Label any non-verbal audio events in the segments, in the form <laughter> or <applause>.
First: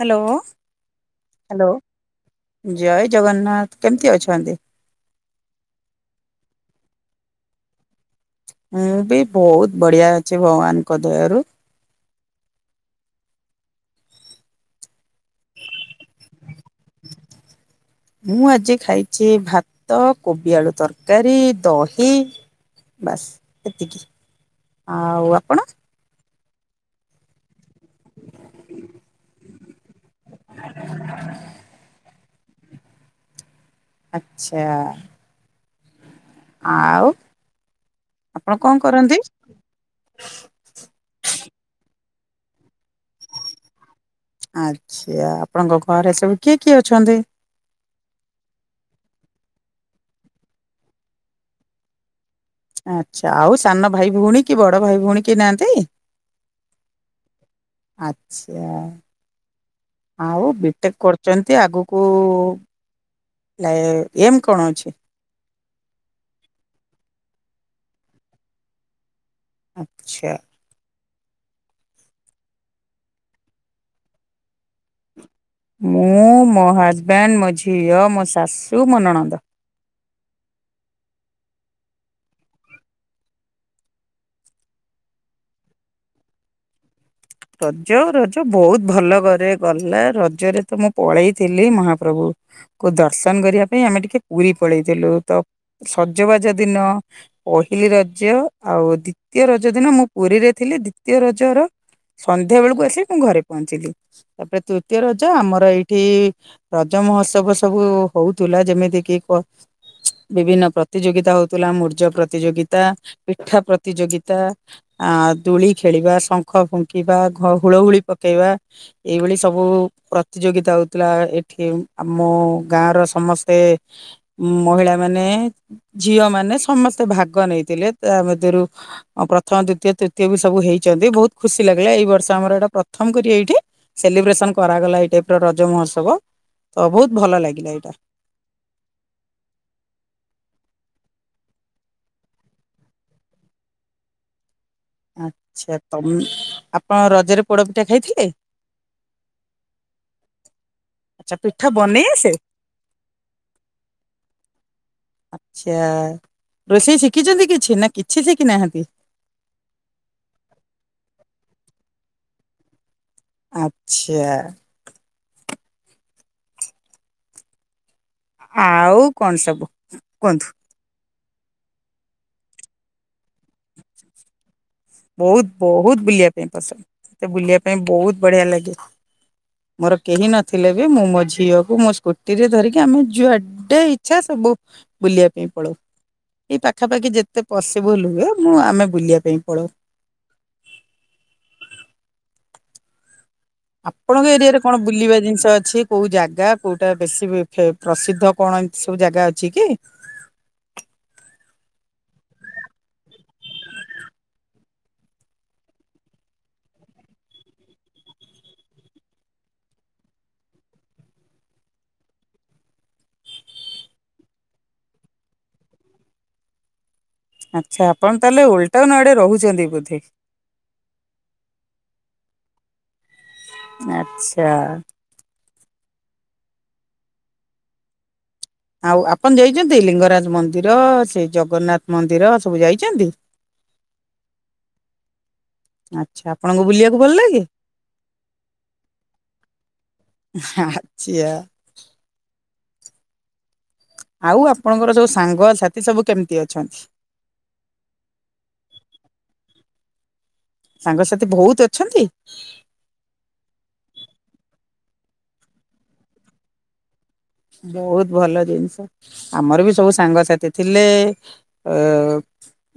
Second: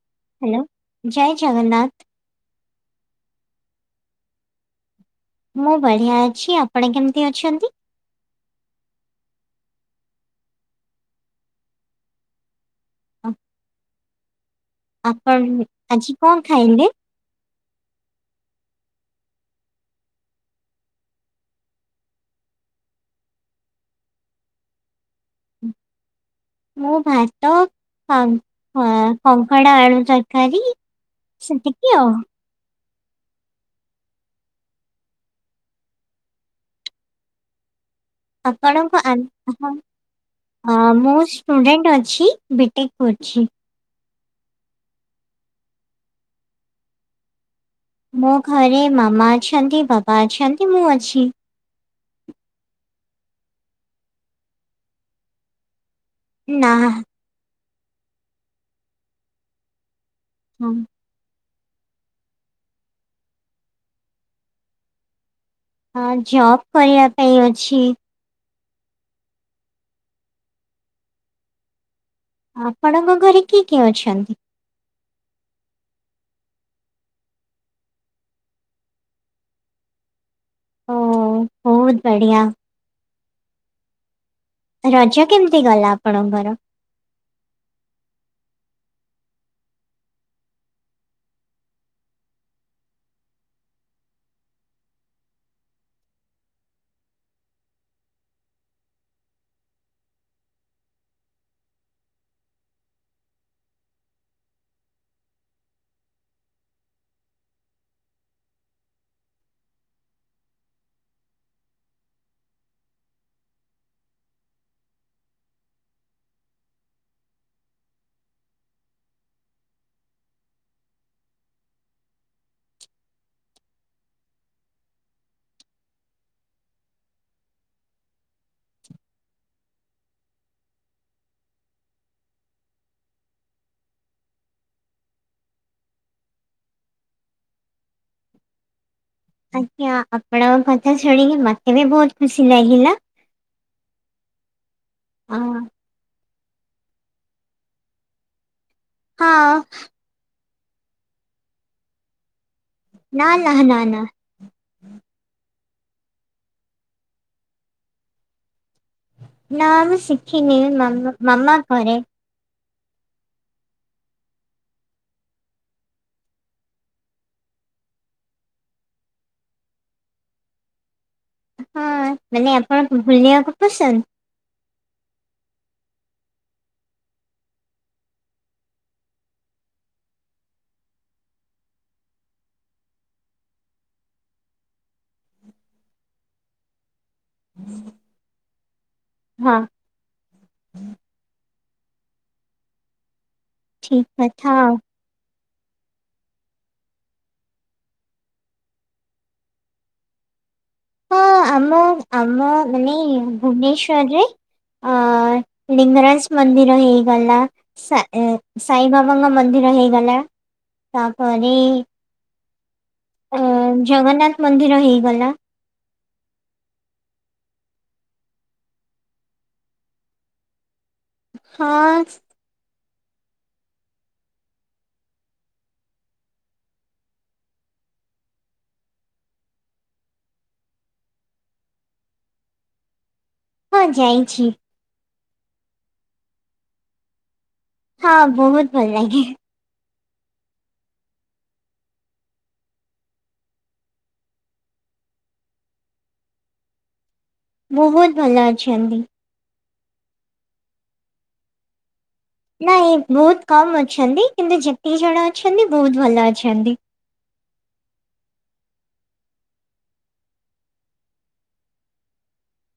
Hello hello ଜୟ hello Jagannath ଜୟ ଜଗନ୍ନାଥ କେମିତି ଅଛନ୍ତି? ମୁଁ ବଢିଆ ଅଛି ଆପଣ କେମିତି ଅଛନ୍ତି? ମୁଁ ବି ବହୁତ୍ ବଢିଆ ଅଛି ଭଗବାନଙ୍କ ଦୟା ରୁ। <unintelligible> ଆପଣ ଆଜି କଣ ଖାଇଲେ? ମୁଁ ଆଜି ଖାଇଛି ଭାତ କୋବି ଆଳୁ ତରକାରୀ ଦହି ବାସ୍ ଏତିକି। ଆଉ ଆପଣ? ମୁଁ ଭାତ କଙ୍କଡ଼ା ଆଳୁ ତର କାରୀ ସେତିକି ଆଉ ଆଚ୍ଛା। ଆଉ ଆପଣ କଣ ଆପଣଙ୍କୁ କରନ୍ତି? ହଁ ଆ ମୁଁ ଷ୍ଟୁଡେଣ୍ଟ ଅଛି ବିଟେକ୍ କରୁଛି। ଆଚ୍ଛା। ଆପଣଙ୍କ ଘରେ ସବୁ କିଏ କିଏ ଅଛନ୍ତି? ମୋ ଘରେ ମାମା ଅଛନ୍ତି ବାବା ଅଛନ୍ତି ମୁଁ ଅଛି। ଆଚ୍ଛା। ଆଉ ସାନ ଭାଇ ଭଉଣୀ କି ବଡ଼ ଭାଇ ଭଉଣୀ କେହି ନାହାନ୍ତି? ନା। ଆଚ୍ଛା। ଆଉ ହଁ। ବିଟେକ୍ କରୁ ଚେନ୍ତି ଆଗକୁ ଏ ଏମ୍ କଣ ଅଛି? ହଁ, ଜବ୍ କରିବା ପାଇଁ ଅଛି। ଆଚ୍ଛା। ଆପଣଙ୍କ ଘରେ କିଏ କିଏ ଅଛନ୍ତି? ମୁଁ, ମୋ ହଜବେ୍ଣ୍ଡ, ମୋ ଝିଅ, ମୋ ଶାଶୁ, ମୋ ନଣନ୍ଦ। ଓ ବହୁତ ବଢିଆ। ରଜ କେମିତି ଗଲା ଆପଣଙ୍କର? ରଜ ରଜ ବହୁତ ଭଲ କରେ ଗଲା। ରଜରେ ତ ମୁଁ ପଳେଇଥିଲି ମହାପ୍ରଭୁ କୁ ଦର୍ଶନ କରିବା ପାଇଁ ଆମେ ଟିକେ ପୁରୀ ପଳେଇଥିଲୁ। ତ ସଜବାଜ ଦିନ ପହିଲି ରଜ ଆଉ ଦ୍ଵିତୀୟ ରଜ ଦିନ ମୁଁ ପୁରୀରେ ଥିଲି ଦ୍ଵିତୀୟ ରଜର ସନ୍ଧ୍ୟା ବେଳକୁ ଆସି ମୁଁ ଘରେ ପହଞ୍ଚିଲି ତାପରେ ତୃତୀୟ ରଜ ଆମର ଏଇଠି ରଜ ମହୋତ୍ସବ ସବୁ ହଉଥୁଲା ଯେମିତି କିି? ବିଭିନ୍ନ ପ୍ରତିଯୋଗିତା ହଉଥୁଲା ମୂର୍ଜ ପ୍ରତିଯୋଗିତା। ପିଠା ପ୍ରତିଯୋଗିତା, ଆ ଦୂଳି ଖେଳିବା, ଶଙ୍ଖ ଫୁକୁ କିବା ଘ ହୁଳହୁୁଳି ପକେଇବା। ଏଇଭଳି ସବୁ ପ୍ରତିଯୋଗିତା ହଉଥିଲା ଏଠି ଆମ ଗାଁ ର ସମସ୍ତେ। ଉଁ ମହିଳା ମାନେ ଝିଅ ମାନେ ସମସ୍ତେ ଭାଗ ନେଇଥିଲେ। ତା ସେତିରୁ ପ୍ରଥମ, ଦ୍ଵିତୀୟ, ତୃତୀୟ ବି ସବୁ ହେଇଛନ୍ତି ବହୁତ ଖୁସି। ପିଲା ପିଲା ଏଇ ବର୍ଷ ଆମର ଏଇଟା ପ୍ରଥମ କରି ଏଇଠି ସେଲିବ୍ରେସନ କରାଗଲା ଏଇଟା ପୁରା ରଜ ମହୋତ୍ସବ। ତ ବହୁତ ଭଲ ଲାଗିଲା ଏଇଟା। ଆଜ୍ଞା, ଆପଣଙ୍କ କଥା ଶୁଣିକି ମତେ ବି ବହୁତ ଖୁସି ଲାଗିଲା। ଅ ଆଚ୍ଛା, ତମେ ଆପଣ ରଜରେ ପୋଡପିଠା ଖାଇଥିଲେ? ହଁ। ଚା ପିଠା ବନେଇ ଆସେ? ନା ନାହା ନା ନା। ଆଚ୍ଛା, ରୋଷେଇ ଶିଖିଛନ୍ତି କିଛି ନା କିଛି ଶିଖି ନାହାନ୍ତି? ନା, ମୁଁ ଶିଖିନେହିଁ ମା ମାମା କରେ। ଆଚ୍ଛା। ଆଉ କଣ ସବୁ କୁହନ୍ତୁ? ହଁ, ମାନେ ଆପଣ ବୁଲିବାକୁ ପସନ୍ଦ? ବହୁତ ବହୁତ ବୁଲିବା ପାଇଁ ପସନ୍ଦ ମତେ ବୁଲିବା ପାଇଁ ବହୁତ ବଢିଆ ଲାଗୁଥୁବ। ମୋର କେହି ନଥିଲେ ବି, ମୁଁ ମୋ ଝିଅକୁ ମୋ ସ୍କୁଟି ରେ ଧରିକି ମୁଁ ଯୁଆ ଯୁଡେ ଇଚ୍ଛା ସବୁ ବୁଲିବା ପାଇଁ ପଳଉ ଏଇ ପାଖାପାଖି ଯେତେ ପସିବୁଲୁ ହୁଏ ମୁଁ ଆମେ ବୁଲିବା ପାଇଁ ହଁ ପଳଉ। ଠିକ ଆପଣଙ୍କ କଥା ଏରିଆରେ ଆଉ। କଣ ବୁଲିବା ଜିନିଷ ଅଛି? କୋଉ ଜାଗା, କୋଉଟା ବେଶୀ ପ୍ରସିଦ୍ଧ କଣ ଏମତି ସବୁ ଜାଗା ଅଛି କି? ହଁ ଆମ ଆମ ମାନେ ଭୁବନେଶ୍ୱରରେ। ଅ ଲିଙ୍ଗରାଜ ମନ୍ଦିର ହେଇଗଲା। ସା ଏ ସାଇବାବାଙ୍କ ମନ୍ଦିର ହେଇଗଲା ତାପରେ ଉ ଜଗନ୍ନାଥ ମନ୍ଦିର ହେଇଗଲା। ଆଚ୍ଛା, ଆପଣ ତାହେଲେ ଓଲଟାଉନ୍ ଆଡେ ରହିଛନ୍ତି ବୋଧେ? ହଁ। ଆଚ୍ଛା। ଆଉ ଆପଣ ଯାଇଚନ୍ତି ଲିଙ୍ଗରାଜ ମନ୍ଦିର ସେଇ ଜଗନ୍ନାଥ ମନ୍ଦିର ସବୁ ଯାଇଚନ୍ତି? ହଁ ଯାଇଛି। ଆଚ୍ଛା, ଆପଣଙ୍କୁ ବୁଲିବାକୁ ଭଲ ଲାଗେ? ହଁ, ବହୁତ ଭଲ ଲାଗେ। ଆଛିଆ। ଆଉ ଆପଣଙ୍କର ସବୁ ସାଙ୍ଗ ସାଥି ସବୁ କେମିତି ଅଛନ୍ତି? ମୁଁ ବହୁତୁ ଭଲ ଅଛନ୍ତି। ସାଙ୍ଗସାଥି ଭୋଉତ୍ ଅଛନ୍ତି? ନାଇଁ ବହୁତ କମ୍ ଅଛନ୍ତି କିନ୍ତୁ ଯେତିକି ଜଣ ଅଛନ୍ତି ବହୁତ ଭଲ ଅଛନ୍ତି। ବହୁତ୍ ଭଲ ଜିନିଷ। ଆମର ବି ସବୁ ସାଙ୍ଗସାଥି ଥିଲେ ଏ।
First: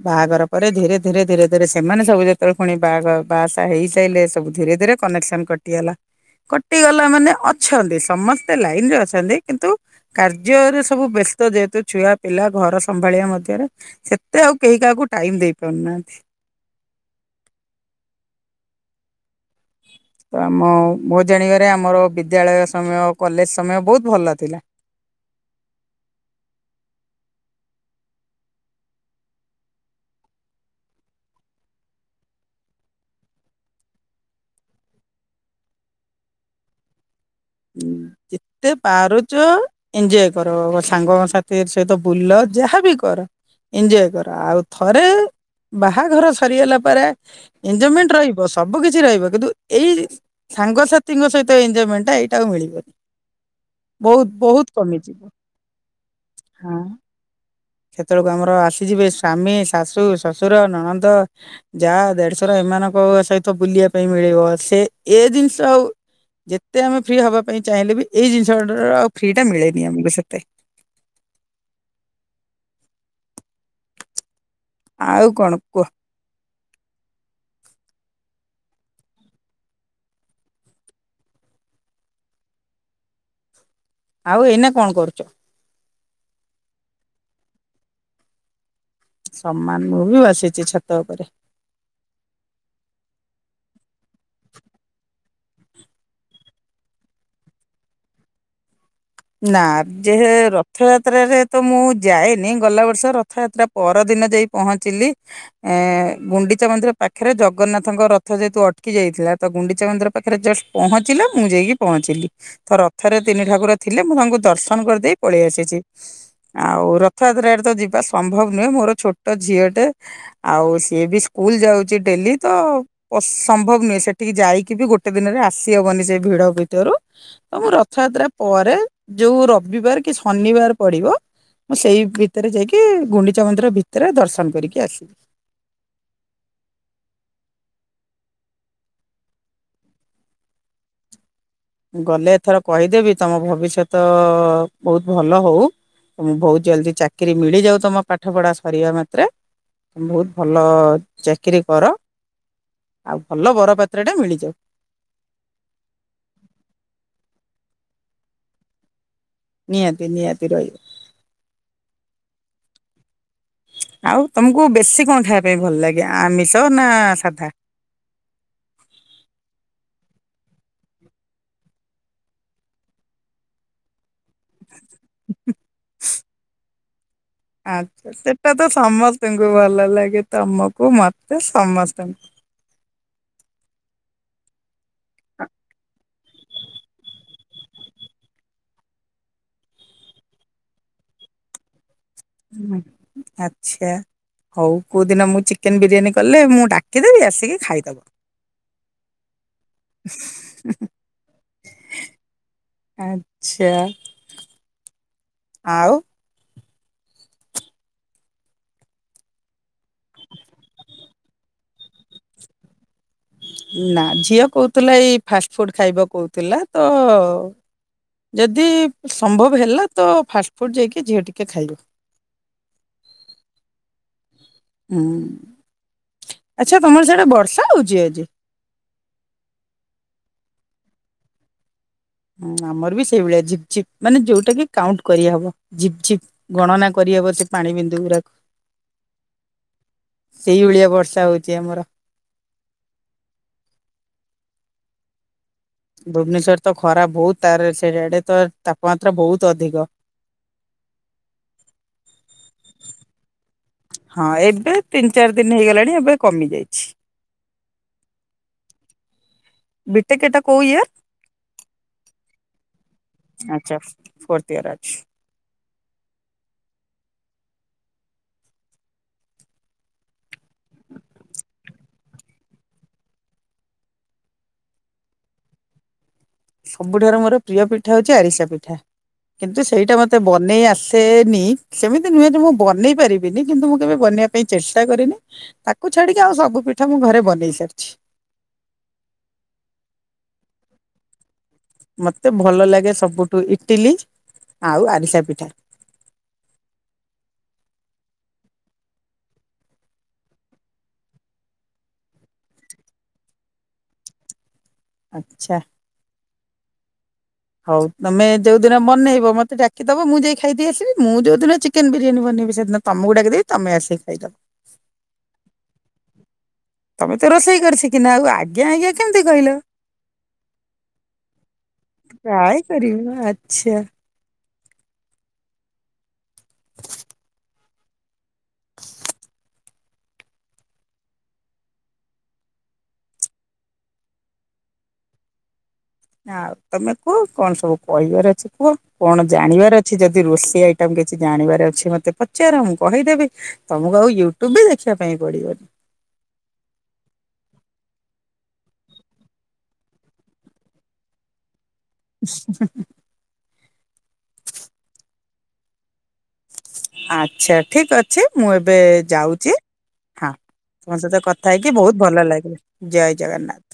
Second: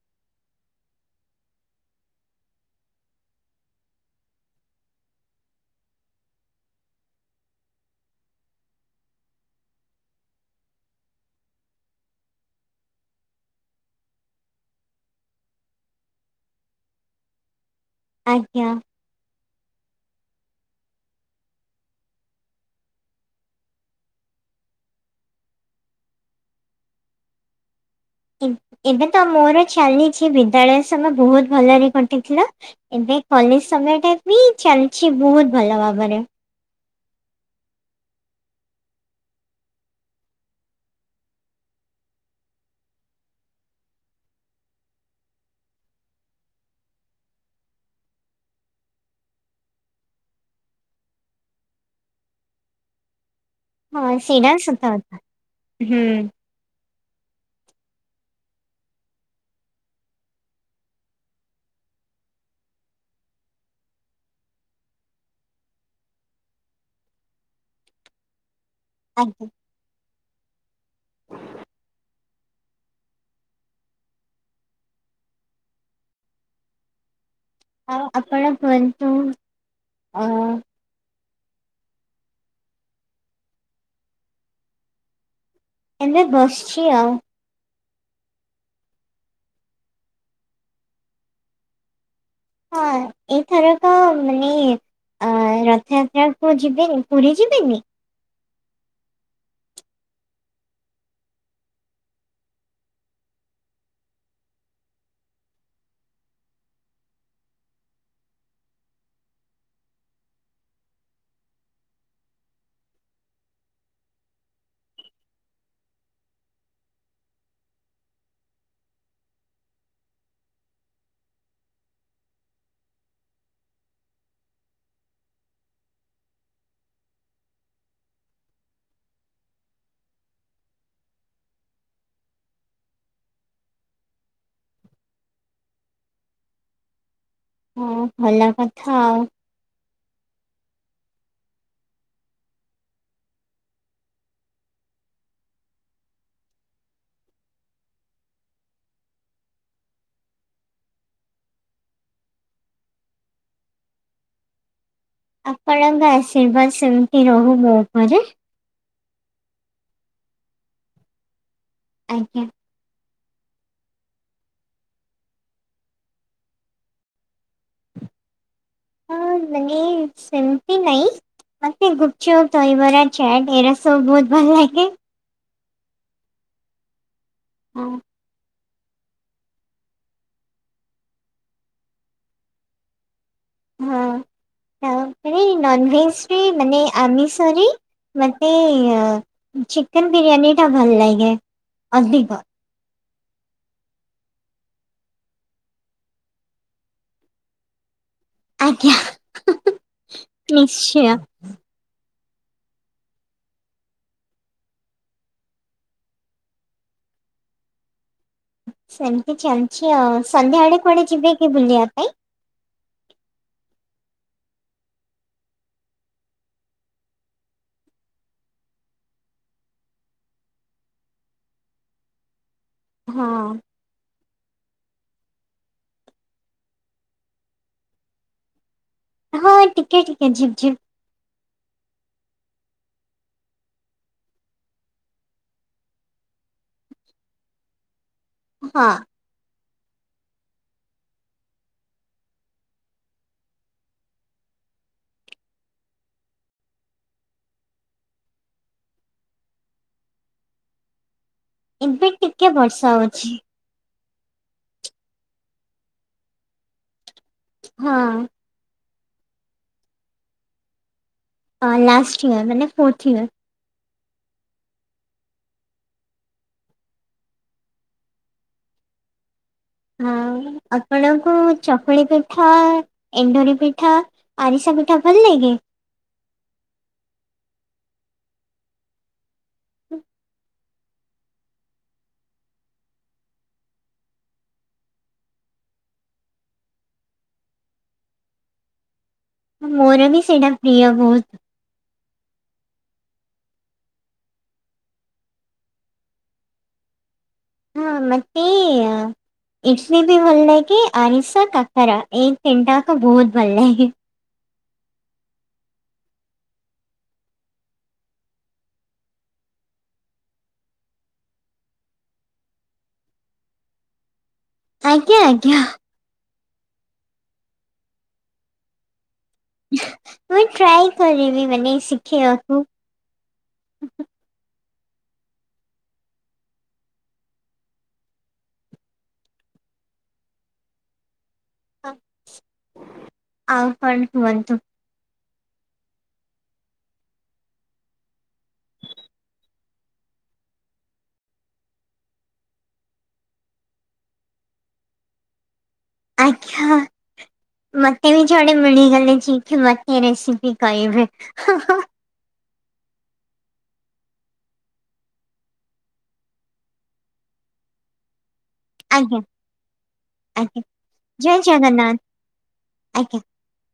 ବାହାଘର ପରେ ଧୀରେ ଧୀରେ ଧୀରେ ଧୀରେ ସେମାନେ ସବୁ ଯେତେବେଳେ ପୁଣି ବାହାଘର ବାହାସାହା ହେଇସାଇଲେ ସବୁ ଧୀରେ ଧୀରେ କନେକ୍ସନ କଟିଗଲା କଟିଗଲା ମାନେ ଅଛନ୍ତି ସମସ୍ତେ ଲାଇନ ରେ ଅଛନ୍ତି। କିନ୍ତୁ କାର୍ଯ୍ୟରେ ସବୁ ବ୍ୟସ୍ତ ଯେହେତୁ ଛୁଆ ପିଲା ଘର ସମ୍ଭାଳିବା ମଧ୍ୟରେ ସେତେ ଆଉ କେହି କାହାକୁ ଟାଇମ ଦେଇ ପାରୁନାହାନ୍ତି। ଆଜ୍ଞା। ତ ଆମ ମୋ ଜାଣିବାରେ ଆମର ବିଦ୍ୟାଳୟ ସମୟ କଲେଜ ସମୟ ବହୁତ ଭଲ ଥିଲା। ଏବେ ତ ମୋର ଚାଲିଛି ବିଦ୍ୟାଳୟ ସମୟ ବହୁତ ଭଲରେ ଘଟିଥିଲା। ଏବେ କଲେଜ ସମୟ ଟା ବି ଚାଲିଛି ବହୁତ ଭଲ ଭାବରେ। ଯେତେ ପାରୁଚ ଏଞ୍ଜୟ କର ସାଙ୍ଗସାଥି ସହିତ ବୁଲ ଯାହାବି କର। ଏଞ୍ଜୟ କର ଆଉ ଥରେ ବାହାଘର ସରିଗଲା ପରେ ଏଞଜୟମେଣ୍ଟ ରହିବ ସବୁ କିିଛି ରହିବ କିନ୍ତୁ ଏଇ ସାଙ୍ଗସାଥିୀଙ୍କ ସହିତ ଏଜୟମେଣ୍ଟଟା ଏଇ ତାକୁ ମିଳିବନି। - ହଁ ସେଇଟା ସତ କଥା ହୁଁ। ହଁ ସେତେବେଳକୁ ଆମର ଆସିଯିବେ ସ୍ଵାମୀ ଶାଶୁ ଶ୍ୱଶୁର ନଣନ୍ଦ। ଜା ଦେଢଶୁର ଏମାନଙ୍କ ସହିତ ବୁଲିବା ପାଇଁ ମିଳିବ ସେ ଏ ଜିନିଷ ଆଉ। ଯେତେ ଆମେ ଫ୍ରି ହବା ପାଇଁ ଚାହିଁଲେ ବି ଏଇ ଜିନିଷ ଆଉ ଫ୍ରି ଆଜ୍ଞା ଟା ମିଳେନି ଆମକୁ ସେତେ। ଆଉ କଣ କୁହ। ଆଉ ଆପଣ କୁହନ୍ତୁ ଆ ଆଉ ଏଇନା କଣ କରୁଛ? ଏନ ବସିଛି ଆଉ ସମାନ ମୁଁ ବି ବସିଛି ଛତ ଉପରେ। ହଁ ଏଇଥରକ ମାନେ ଅ ରଥଯାତ୍ରାକୁ ଯିବେନି ପୁରୀ ଯିବେନି? ନା ଯେ ରଥଯାତ୍ରାରେରେ ତ ମୁଁ ଯାଏନି ଗଲା ବର୍ଷ ରଥଯାତ୍ରା ପରଦିନ ଯାଇ ପହଞ୍ଚିଲି ଏ ଗୁଣ୍ଡିଚା ମନ୍ଦିର ପାଖରେ ଜଗନ୍ନାଥଙ୍କ ରଥ ଯେହେତୁ ଅଟକି ଯାଇଥିଲା ତ ଗୁଣ୍ଡିଚା ମନ୍ଦିର ପାଖରେ ଜଷ୍ଟ ପହଞ୍ଚିଲା ମୁଁ ଯାଇକି ପହଞ୍ଚିଲି ଥର ରଥରେ ତିନି ଠାକୁର ଥିଲେ ମୁଁ ତାଙ୍କୁ ଦର୍ଶନ କରିଦେଇ ପଳେଇ ଆସିଛି। ଆଉ ରଥଯାତ୍ରରେ ତ ଯିବା ସମ୍ଭବ ନୁହେଁ ମୋର ଛୋଟ ଝିଅଟେ,, ଆଉ ସିଏ ବି ସ୍କୁଲ ଯାଉଚି ଡେଲି ତ ସମ୍ଭବ ନୁହେଁ ସେଠିକି ଯାଇକି ବି ଗୋଟେ ଦିନରେ ଆସିହବନି ସେ ଭିଡ ଭିତରୁ ତ ମୁଁ ରଥଯାତ୍ରା ପରେ ଯୋଉ ରବିବାର କି ଶନିବାର ପଡିବ ମୁଁ ସେଇ ଭିତରେ ଯାଇକି ଗୁଣ୍ଡିଚା ମନ୍ଦିର ଭିତରେ ଦର୍ଶନ କରିକି ଆସିବି। ହଁ ଭଲ କଥା ଆଉ ଗଲେ ଏଥର କହିଦେବି ତମ ଭବିଷ୍ୟତ ବହୁତ ଭଲ ହଉ ତମକୁ ବହୁତ ଜଲଦି ଚାକିରରି ମିଳିଯାଉ ତମ ପାଠ ପଢା ସରିବା ମାତ୍ରେ ବହୁତ ଭଲ ଚାକିରୀ କର ଆଉ ଭଲ ବରପାତ୍ର ଟା ମିଳିଯାଉ। ଆପଣଙ୍କ ଆଶୀର୍ବାଦ ସେମିତି ରହୁ ମୋ ଉପରେ ନିହାତି ନିହାତି ରହିବ। ଆଜ୍ଞା। ଆଉ ତମକୁ ବେଶୀ କଣ ଖାଇବା ପାଇଁ ଭଲ ଲାଗେ ଆମିଷ ନା ସାଧା? ହଁ ମାନେ ସେମତି ନାଇଁ। ମତେ ଗୁପଚୁପ ଦହିବରା ଚାଟ୍ ଏରା ସବୁ ବହୁତ ଭଲ ଲାଗେ। ହଁ ଆଛା ସେଟା ତ ସମସ୍ତଙ୍କୁ ଭଲ ଲାଗେ ତମକୁ ମତେ ସମସ୍ତଙ୍କୁ। ହଁ ତାପରେ ନନଭେଜରେ ମାନେ ଆମିଷ ତରେ ମତେ ଚିକେନ ବିରିୟାନୀ ଟା ଭଲ ଲାଗେ। ଅଧିକ। ଆଛା। ହଉ କୋଉ ଦିନ ମୁଁ ଚିକେନ ବିରିୟାନୀ କଲେ ମୁଁ ଡାକିଦେବି ଆସିକି ଖାଇଦବ। ଆଜ୍ଞା ନିଶ୍ଚୟ। ଆଛା ଆଉ। ସେମିତି ଚାଲିଛି ଆଉ ସନ୍ଧ୍ୟାବେଳେ କୁଆଡେ ଯିବେ କି ବୁଲିବା ପାଇଁ। ନା ଝିଅ କହୁଥିଲା ଏଇ ଫାଷ୍ଟ ଫୁଡ ଖାଇବାକୁ କହୁଥିଲା ତ ଯଦି ସମ୍ଭବ ହେଲା ତ ଫାଷ୍ଟଫୁଡ଼୍ ଯାଇକି ଝିଅ ଟିକେ ଖାଇବ। ହଁ। ହୁଁ ଆଛା ତମର ସାଡେ ବର୍ଷା ହଉଛି ଆଜି। ହଁ ଟିକେ ଟିକେ ଝିପ୍ ଝିପ୍। ହୁଁ ଆମର ବି ସେଇଭଳିଆ ଝିପ୍ ଝିପ୍ ମାନେ ଯୋଉଟା କି କାଉଣ୍ଟ କରିହବ ଝିପ୍ ଝିପ୍। ଗଣନା କରିହବ ସେ ପାଣି ବିନ୍ଦୁ ଗୁଡାକୁ। ହଁ। ସେଇଭଳିଆ ବର୍ଷା ହଉଛି ଆମର। ଭୁବନେଶ୍ୱର ତ ଖରା ବହୁତ ତାର ସେଆଡେ ତ ତାପମାତ୍ରା ବହୁତ ଅଧିକ। ଏବେ ଟିକେ ବର୍ଷା ହଉଛି। ହଁ ଏବେ ତିନି ଚାରି ଦିନ ହେଇଗଲାଣି ଏବେ କମି ଯାଇଛି। ହଁ। ବିଟେକ୍ ଏଟା କୋଉ ଇୟର। ଅଁ ଲାଷ୍ଟ ଇୟର ମାନେ ଫୋର୍ଥ ଇୟର। ଆଚ୍ଛା ଫୋର୍ଥ ଇୟର ଅଛି। ଆଉ ଆପଣଙ୍କୁ ଚକୁଳି ପିଠା ଏଣ୍ଡୁରି ପିଠା ଆରିଷା ପି ଠା ଭଲ ଲାଗେ। ସବୁଠାରୁ ମୋର ପ୍ରିୟ ପିଠା ହଉଛି ଆରିସା ପିଠା। କିନ୍ତୁ ସେଇଟା ମତେ ବନେଇ ଆସେଏ ନି ସେମିତି ନୁହେଁ ଯେ ମୁଁ ବନେଇ ପାରିବିନି କିନ୍ତୁ ମୁଁ କେବେ ବନେଇବା ପାଇଁ ଚେଷ୍ଟା କରିନି ତାକୁ ଛାଡିକି ଆଉ ସବୁ ପିଠା ମୁଁ ଘରେ ବନେଇ ସାରିଛି। ମୋର ବି ସେଇଟା ପ୍ରିୟ ବହୁତ। ମତେ ଭଲ ଲାଗେ ସବୁଠୁ ଇଟିଲି ଆଉ ଆରିଷା ପିଠା। ହଁ ମତେ ଇଟିଲି ବି ଭଲ ଲାଗେ ଆରିସା କାକରା ଏଇ ତିନିଟାକ ବହୁତ ଭଲ ଲାଗେ। ଆଚ୍ଛା। ହଉ ତମେ ଯୋଉଦିନ ବନେଇବ ମତେ ଡାକିଦବ ମୁଁ ଯାଇ ଖାଇଦେଇ ଆସିବି ମୁଁ ଯୋଉ ଦିନ ଚିକେନ ବିରିୟାନୀ ବନେଇବି ସେଦିନ ତମକୁୁ ଡାକିଦେବି ତମେ ଆସି ଖାଇଦବ। ଆଜ୍ଞା ଆଜ୍ଞା। ତମେ ତ ରୋଷେଇ କରିଶିଖିନ ଆଉ ଆଜ୍ଞା ଆଜ୍ଞା କେମିତି କହିଲ। ମୁଁ ଟ୍ରାଏ କରିବି ମାନେ ଶିଖେଇବାକୁ। ଟ୍ରାଏ କରିବ ଆଛା। <inaudible> <inaudible> ଆଉ କଣ କୁହନ୍ତୁ। ଆଉ ତମେ କୁହ କଣ ସବୁ କହିବାର ଅଛି। କୁହ କଣ ଜାଣିବାର ଅଛି ଯଦି ରୋଷେଇ ଆଇଟମ କିଛି ଜାଣିବାର ଅଛି ମତେ ପଚାର ମୁ କହିଦେବି। ତମକୁ ଆଉ ୟୁଟ୍ୟୁବ ବି ଦେଖିବା ପାଇଁ ପଡିବନି। ଆଜ୍ଞା। ମତେ ବି ଜଣେ ମିଳିଗଲେ ଯେ କି ମତେ ରେସିପି କହିବେ। <inaudible> ଆଚ୍ଛା, ଠିକ୍ ଅଛି ମୁଁ ଏ ଏବେ ଆଜ୍ଞା ଯାଉଛି ହଁ ଆଜ୍ଞା ତମ ସହିତ ଜୟ କଥା ହେଇକି ଜଗନ୍ନାଥ ବହୁତ ଭଲ ଲାଗିଲା, ଆଜ୍ଞା। ଜୟ ଜଗନ୍ନାଥ।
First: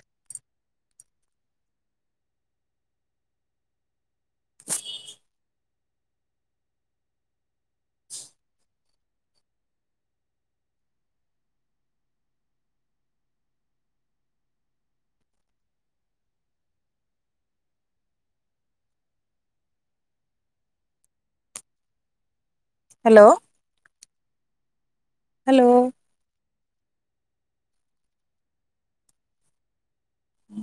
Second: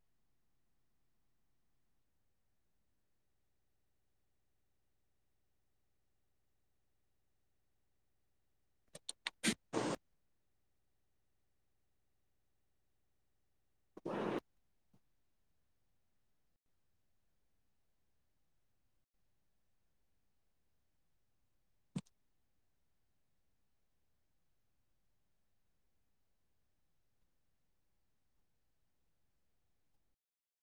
ହାଲୋ! ହାଲୋ!